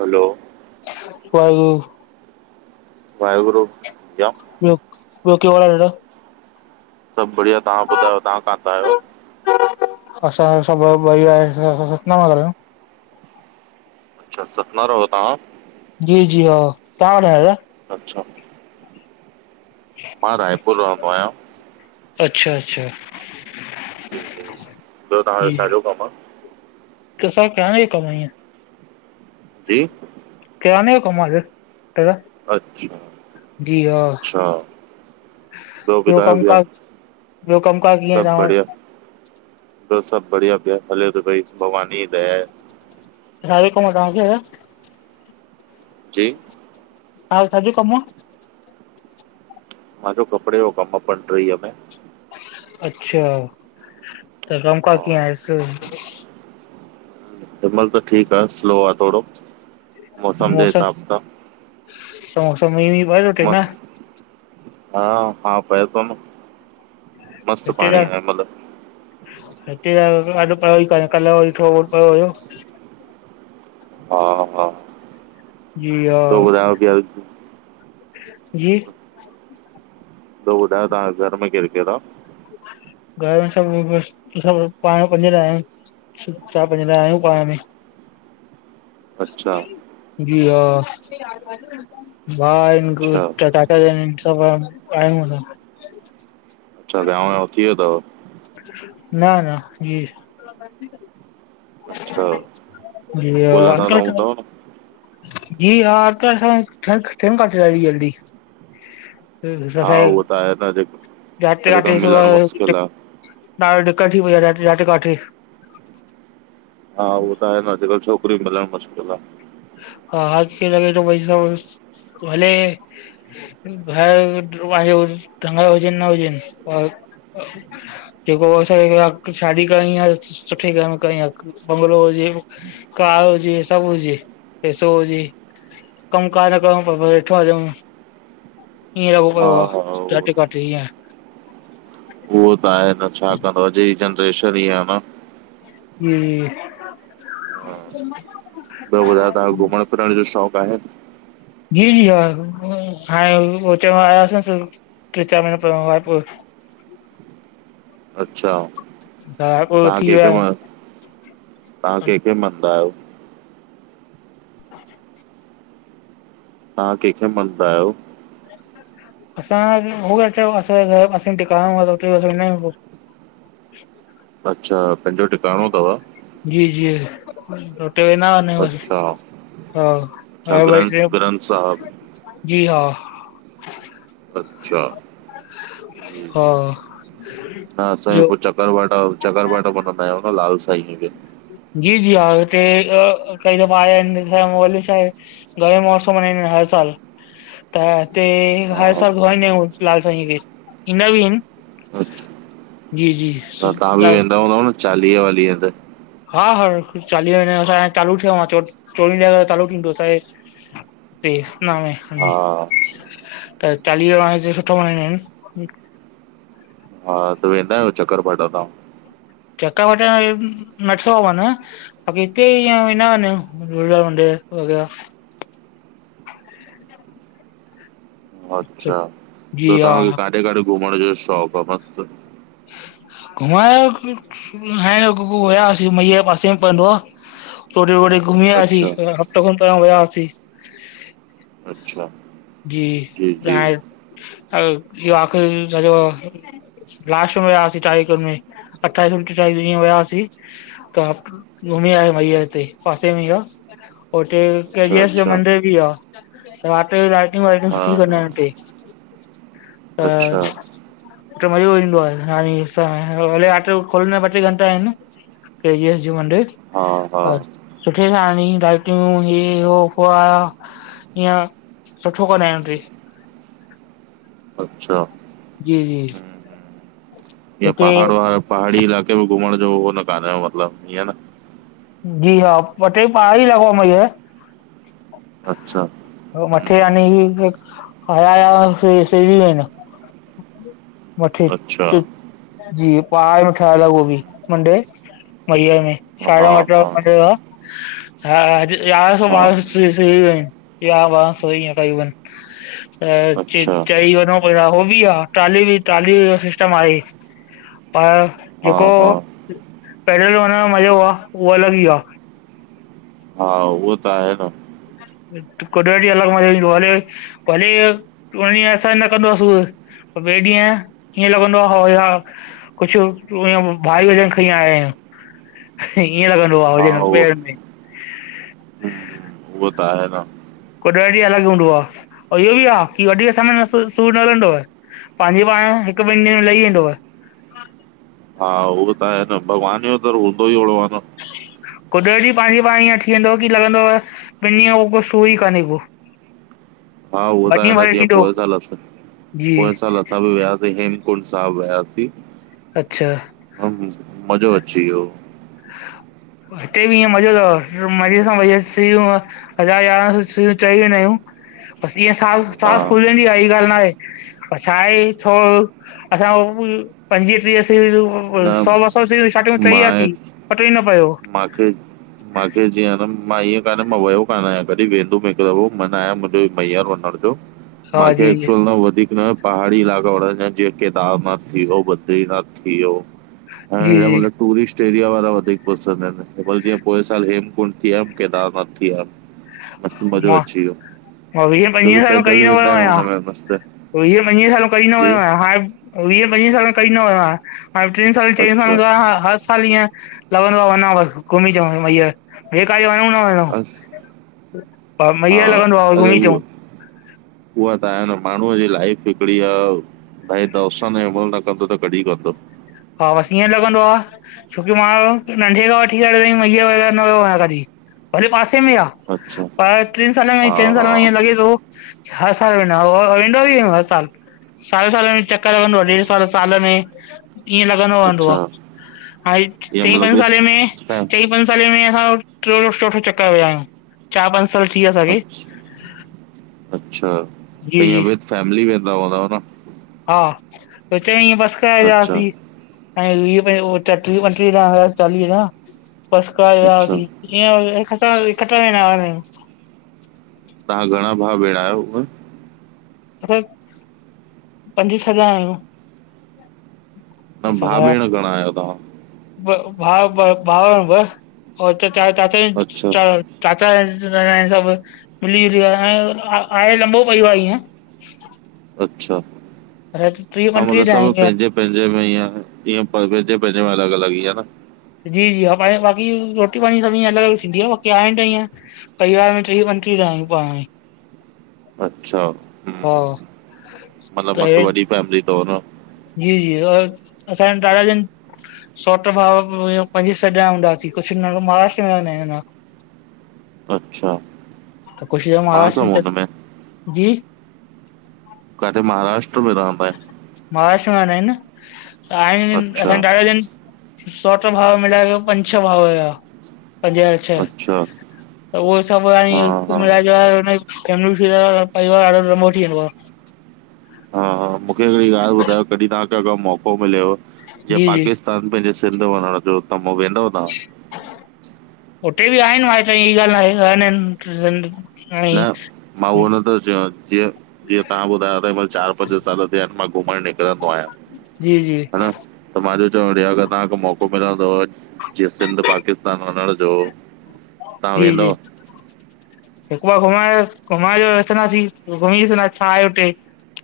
हलों वाहेगुरु वाहेगुरु ॾयाव ॿयो ॿयो केॾो हाल आ दादा सब बढ़िया तांहा बुधायो तांहा काथा आयो। असां सफ़ा ॿई आयास असा, असां सतना मा रहययूं। अच्छा सतना रहो तहां। जी-जी हा ता बुधायों दादा। अच्छा मां रायपुर रहंदो आयां। अच्छा-अच्छा जी, जी ब्यो तहांयों छाजों कम आ। प्रोफ़िट आहे कमाई! जीअ किराने यों कम आहे तुओ। अछीं अच्छा ब्यों ॿियो बुधाओ कमु भैया काज ॿियो कमु काज कीअं आहे सब तव्हां वटि? बढ़िया। ॿयो सब बढ़िया भेया हलें तो भई भगवान ई दया आहे। तारिकू असां केय। जी हां छाज़ो कम् होअ। मां जो कपड़े यो कम् आ पंट्रिंअ में। अच्छा त कमकार हा कीअं आहे स हिम्मल त ठीक आ स्लों आ थोड़ो। मौस् त मौसम ईअ इ मस्त हा-हा पये तो न्। हिक्क हज़ार हिते त अॼ पयो ही काने कल वरी थोड़ो बहोत पयो हुयो। हां-हां जी हा ॿियो जी ॿयो बुधायो तहां घर में केर केर आ। घर में समझ बस सभ पाण में पंज जेॾा आहयू। चुपचाप वेहंदा आहयूं पाण में। अच्छा जी हा, वाहिगुरू अच्छा चटक [unintelligible] अच्छा वियांव थी वय तव न न जी अच्छा जीअं ॻोल्हंदा त अंकल चवन हूंदव न? जी हा तहे कमु काथे आ जल्दी हा उहो त आहे न जेको अॼुकल्ह मिलणु मुश्किल [unintelligible] आ। न दिक्क़त थी पई आ जाते काथे हा उहो त आहे अॼुकल्हु छोकिरी मिलणु मुश्किल आ। हा हाथ लॻे थो पैसा हले। बहे लोह आयो टंगिर हुजनि न हुजे जेको असांखे शादी करणी आहे, सुठे घरु में करणी आहे। बंगलो हुजे, कार हुजे, सभु हुजे। पैसो हुजे, कमु कार न कयूं पर वेठा हुजऊ ईअं रॻो हा पियो आ, हा उहो जाते काते इएंं उहो त आहे न छा कंदो, अॼु जी जनरेशन ई आहे न ए बुधायो तां घुमणु फिरणु जो शौक़ आहे। जी जी, हा हाणे अचणु वारासेस ट्रे, चार महीना पंहिरो [unintelligible] अच्छा रायपुर तां थी विया केखे आहियूं मन, तां केंखे मंदा आयो। [inaudible] तां केंखे मनदा आयो। असां जो गुरु अचणो हो असां जे घरु मथे टिकाणन पो अच्छा, पहिंजो टिकाणो तव जी जी, हुते हे न अच्छा हा, अच्छा हा भाई ग्रंथ चउ ग्रंथ साहिब जी हा अचछा, हा जी हा जी, साईं ॿियो पुछप चकरबाटा, चकरबाटा मनंदा आहियूं न लाल साईंअ खें। जी जी, हा हिते त कई दफ़ा आया आहिन, ॾिसण माहोल ईं छा आहे? गर्मीय मौसम आहिन, हर साल त इते हर हा साल घुराइंदा आहियूं लाल साईंअ खें ईंदा बि हिन जी जी सु ह तां बि ॾा वेंदा हुंदव, न चालीहे-वालीये ते हा हा, चालीह असां जो चालू थियों आ, चोवीह खां चालू थींदो शाइद देखना हैं हा हमें त चालीयो हाणे इते सुठो मनाईंदा अहिन। हा त वेंदा आहियो चकरभाटा तां चकरभाटा ई नथो वञणु अभी हिते इये वेदां हियं न झूलेलाल मंदिर वगैरा तव्हां अच्छा जी ॿियो हा तांखे काॾे-काॾे घुमणु जो शोक़ु आ मस्तु घुमणु, कुझु खाइण वियासीं मइयंर जे पासे में पवंदो आ होडे -वोडे घुमीं आयासीं, अच्छा हफ़्तो खनि त हुयासीं अच्छा जी आख़िर में [unintelligible] लास्ट में वियासीं कार्यक्रम में अठाईस उन्तीस तारीख में इयं वयासीं। त घुमी आया मय्यर ते पासे में ई आ उते के जी अच्छा एस जो अच्छा मंदर बि आ त रात जो लाइटिंग- वाइटिंग हा सुठी कंदा हा आहिन इते। अच्छा त उते मज़ो ईंदो आ [unintelligible] भले रात जो खोलंदा ॿ- टे घंटा आहिन। के जी एस जो मंदिर। हा हा और सुठे सां ई लाइटूं ही हो ब सुठो कंदा आहिन उते। अच्छा जी जी जीअं हिते पहाड़ हुआ पहाड़ी इलाक़े में घुमण जो उहो कान आयो मतलब ईअं न। जी हा ॿटे [unintelligible] अच्छा हू हूं, मथे हूं, वञी हवाई वधा सही आइन। मथे अच्छा, जी पहाड़ ठहियल आ ओ भी मंदिर मईय में हा, हा, हा, [inaudible] [unintelligible] इया बात सई कई हुअन त चे अच्छा, चई वञो पर हो बी आ चालीह चालीहे जो सिस्टम आहे। पर हा, जेको हा, पैदल वञण जो मज़ो आ उहो अलग ई आ। हा उहो त आहे न, कॾे बि हलणो हुजे हली अच। भली [unintelligible] ॿिए ॾींहं ईअं लॻंदो आ हाल हा कुछ ईअं भारी वजन खणी आया आयूं ईअं लॻंदो आ हा, जिअं उहो पेर में हूं, हूं, उहो त आहे न कुछ ॾ ॾींहं अलग हूंदो आ पर इहो आ कि वधीक समय में सूर न रहंदो। पांजे पाण हिक- ॿिनि ॾींहंन में लही वेंदव। हा उहो त आए न भगवान जो दर हूंदो ई ओणो आ न कुदरत ई पांजे पाण ईअं थी वेंदव कि लॻंदव ॿिन ॾींहन खां पो सूर ही काने को हा उहो ॿ त आहे ॾींहं न भले जीअं थींदो पोए त आलस जी पोए सल सभ वियासी हेमकुंड साहिब वयासीं। अच्छा अऊं मज़ो अची वियो। हिते बि ईअं मज़ो तव मज़े सां मज़ो सही हो। हज़ार यारह सौ सीढियूं चढ़ी वेंदा आयूं, ॿस ईअं हा, सास-सास फूलंदी आहे एड़ी ॻाल्ह न आहे। असांजे थो असां पंजवीह टी्ह सीढ़ियूं न सौ ॿ सौ सीढ़ियू हथ में चढ़ी वियासीं पतो ई न पयो। मांखे मांखे जीअं न मां ईअं कान मां वयो कान आयां कॾी वेंदुम हिक दफ़ो मन आहे मुंहिंजो मैयर वञण जो हा मांखे जी एक्चुअल न वधीक न पहाड़ी इलाको वणंदा आहिन जीअं केदारनाथ थी वियो ॿद्रीनाथ थी‌ वियो। हा जी हेॾा जी मतलब टूरिस्ट एरिया वारा वधीक पसंद आहेन, पर ॼीअं पोएं साल हेमकुंड थी आयम केदारनाथ थी आयम। मस्त मॼो मां अची वयो। मां वीह पंॼवीह सालो कॾी न वियो आहियां में मस्तु वीह पंजवीह सालो कॾि न जी वियो आहियां हाणे वीह पंॼवीह सालन खों कॾि न वयो आया हाणे टिन सालन चइनि सालनि अच्छा खों हाणे साल हिय लगंदो आहे वञा बसि घुमी अचा ॿे काॾे वञूं न वञउ। [inaudible] हा ईअं लॻंदो आहे अरे घुमी चउ। उहो उहा त आहे न माण्हूअ जी लाइफ़ हिकिॾी आ ऐं त उस में अमल न कंदो त कॾहिं कंदो। हा बस ईअं लॻंदो आ छोकी मां नंढे खां वठी करेई मैया वग़ैरह न वियो आहियां कॾहिं भले पासे में आ। अच्छा, पर टिन सालनि में हा, चइनि सालनि में हा, इअं लॻे थो हर साल वेंदो रां, वेंदो भी आया हर साल। साल साल में चक्कर लॻंदो आ ॾेढ अच्छा, साल साल में। ईअं लॻंदो रहंदो अच्छा आ हाणे ईअं चईं पंॼन मतिलबु विद साले में फैम चईं। पंज साले में असा ट्रयो चोथो चक्कर विया आहियूं चार पंज साल थी विया असांखे। अच्छ अच्छा त जी ईय जी विथ फैमली वेंदा हूंदाव न? हा त चईअ ई बस कराए अच्छा, वियासीं। ऐं पहंजो पंटीहया चालीह बस कराए वया अच्छा सीं। [unintelligible] तव्हां घणा भा भेण आहियो कुल? असा पंॼ छह ॼणा आहियूं। न असां भाउ बस भेण घणा आहियो तव्हां? ॿ भावर ॿ भावर। ओर हुते चाचा जिन अच्छा, चार। चाचा सभ मिली ॼुलि करे आहे आहे लंॿो परिवार इअ। [inaudible] अच्छा ऐ टिय पंट्रीह ॼॾा ईय। पंहिंॼे में ईअ ईअं पंहिंॼे पंहिॼे में अलॻ अलॻ ई न। जी जी हा ॿाक़ी रोटी पाणी सभिनी जी अलॻ अलॻ थींदी आहे ॿाक़ी आहिन त ईअं परिवार में ट्रीय पंट्रीय ॼड़आ आयूं पाण में। अच्छा हा मतलब मस्त वॾी फैमिली तव न? ॼी ॼीऔ असांॼा दादा ॼन। सौट् भा पॼी सॼा हूंदासीं, कुछ त महाराष्ट्र में रंहदा आहियूं। अचछा कुछ त महाराष्ट्र जी काॾे महाराष्ट्र में रहंदा आहिन? महाराष्ट्र में रहंदा आहिन न काॾे अच्छा, असांजे ॾाढा जन सौट भाऊ मिलाए करे पंॼ छह भाऊ हुया पंज अच्छा उह सभ आए हा, हा मिलाए ॼुलाए करे परिवार ॾाढों लम्बो थी वेंदो आ। हा, हा, मूंखे हिकड़ी ॻाल्हि ॿुधायो कॾहिं तव्हांखे अगर मौको मिलेव जे जी जी पाकिस तान पंहिंजे सिंध वञण जो त वेंदव तव्हां। न, [unintelligible] मां उहो नथो चवा जीअ जीअं तव्हां ॿुधायो त चार पंज साल थया मां घुमण निकिरंदो आहियां। जी, जी। हा न त मां जो चवण इहो आहे अगर [unintelligible] जीअं सिंध पाकिस्तान वञण जो तव्हां जी, जी [inaudible] हिकु ॿार घुमनआयो घुम आयो जो अचंदासी घुमी डिसंदा छा आहे हुते।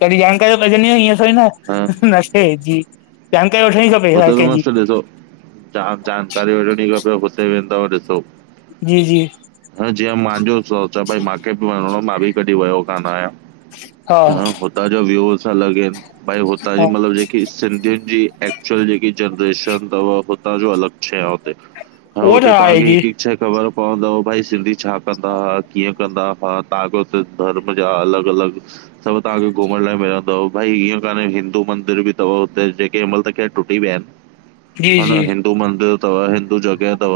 तॾहिं जानकारी त पजनि न इअं थोदे हां, न नस्ते जी। जानकारी वठणी खपे हर कंहिंजी। डिठो जाम जानकारी वठणी खपेव हुते, वेंदव ॾिसो जी, जी। ह जीअं मांजो सोच आ पै मार्केट मा हलणो, मां बि कॾहिं वयो कान आयां। हा हुता जा व्यूस अलॻहिन, भई हुता हि हा मतलब जेके सिंधियुन जी एक्चुअल जेकी जनरेशन थव, हुता जो अलॻ छें हुते ह उहो त हुते आहे तांखे जी, हिकु हिकु शय ख़बर पवंदो भई सिंधी छा कंदा कीअं कंदा त आ तां खे उते धर्म जा अलॻ अलॻ। सब तांखे घुमण लाइ मिलंदव भाई ईअं कान्हे हिंदू मंदिर बि थव हुते जे के मल त के। टुटी वियाहिन जी हा जी, न हिंदू मंदर थव हिंदू जगह थव।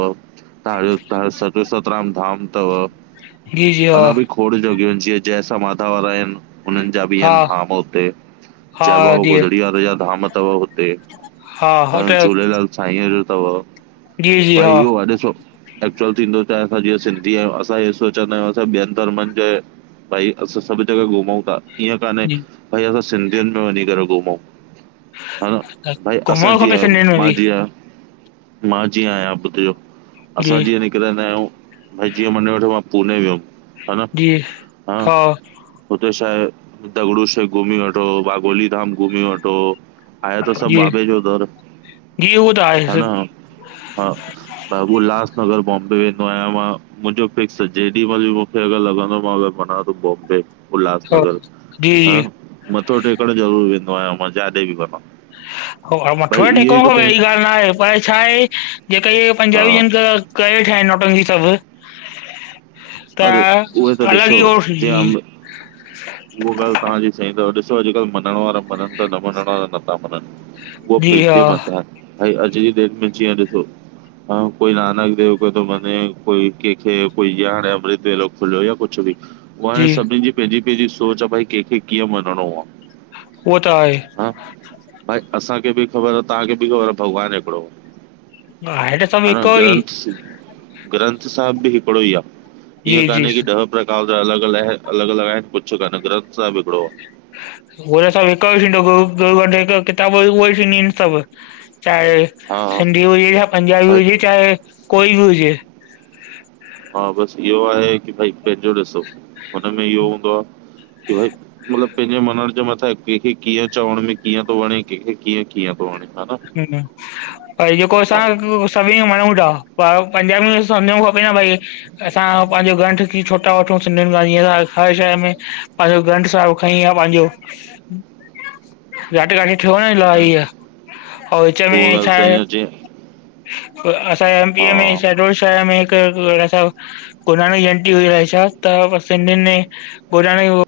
अंहे पाण सत सतराम धाम थव, जी जी हा, अञा बि खोड़ जगियूंहिन जिंय जयसा माता वारा आहिन। हुनन जा हा बियन धाम हुते, जय हा बाबा जी, गोदड़ी यारे यां धाम थव हुते। हा हो हान त झूलेलाल साईंअ जो तव जी जी हा, भाई इहो वड़े छो। एक्चुअल थींदो छाहे असां जीअं सिंधी आहियूं असां इ सोचंदा आहियूं असां ॿियन धर्मंजे। भई असां सभीजॻह घुमौ था, ईअं कान्हे जी भई असां सिंधियुन में वञी करे घुमौ। [inaudible] भाई असां घुमणु खपे जीय, सिंधियुनि में मां बि, जीय मां जीअंहीया पुठयो जी असां जीअं निकरंदा आहियूं भाई जीअं मन वठो मां पूने वयम। हा न, जी हा! हुते छा हे दगूड़ू शेख घुमी वठो, बागोली धाम घुमी वठो। आए त सब जी माँ पीय जो घर। जी उहो त हा न, आहे, हा! बाबू उल्हासनगर बॉम्बे वेंदो आहियां मां। मुंजो फिक्स आ जेॾीमल मूंखे अगर लॻंदो मां वञा तो बॉम्बे। हा उल्हासनगर। जी हां, जी मथो टेकण ज़रूरु वेंदो आहियां मां जाॾे बि वञा। हौ हौ भई मथो इहो टेको ई थो पए ऐहिड़ी ॻाल् नाए, पर छा आहे जेके इय हा पंजाबी ॼन त। कय ठायन पर हि सबु ता अरे उहे त हालाकी हो। उओ ॻाल् तांजी सही थव, ॾिसो अॼकल्ह मञण वारा मञनता, न मञण वारा नथा मञन। उअ जी हा, पेंजे मथां आ, भई अॼु जी डेट में जीअं ॾिसो। हर कोई नानक देव खे तो मने, कोई केंखे कोई यान। अमृतवेलो खुलियो कुछ बि, उअ हाणे जी सभनीनजी पेंजी पेंजी सोच आहे भई केंखे कीअं मञणो वा। उओ त आहे। हा भाई असांखे बि ख़बर आ तांखे बि ख़बर आ भॻवान हिकड़ो हो। आहे त सभु हन हिक ई, ग्रंथ ग्रंथ साहब बि हिकडो ही आ। जी ईअं कान् जी हे की ॾह प्रकार जा अलॻ अलॻ आहे अलॻ अलॻ आहिन कुछ कानहे ग्रंथ साहब हिकड़ो हो। उह त सभ हिक ही थींदो उहे ईक वने किताबयूं वेसे निड़ थव। चाहे हा हा सिंधी हुजे या पंजाबी भई हुजे, चाहे कोई बि हुजे। हा बस इहो आहे की भई पंहिंजो ॾिसो हुनमें इहो हूंदोआ। की भई मतलबु पंहिंजे मञण जे मथां आ कंहिंखे कीअं चवण में कीअं थो वणे कंहिंखे कीअं कीअं थो वणे ह न न न भई जेको हा असां सभिनी खे मञूं था पर पंजाबी में समझण खपे न भई असां पंहिंजो ग्रंथ की छोता वठूं सिंधियुनि खां जीअं त हर शइ में पोंजो ग्रंथ सां खई आ पांजो घाटकानी थियो आ न ईए पो विच उहा में ॻाल्हि छा सही आहे? जीअं असांजे एमपीअ में हा शहडोल शहर में हिकु असां गुरुनानक जयंती हुई आहे छा त सिंधियुनि में गुरुनानक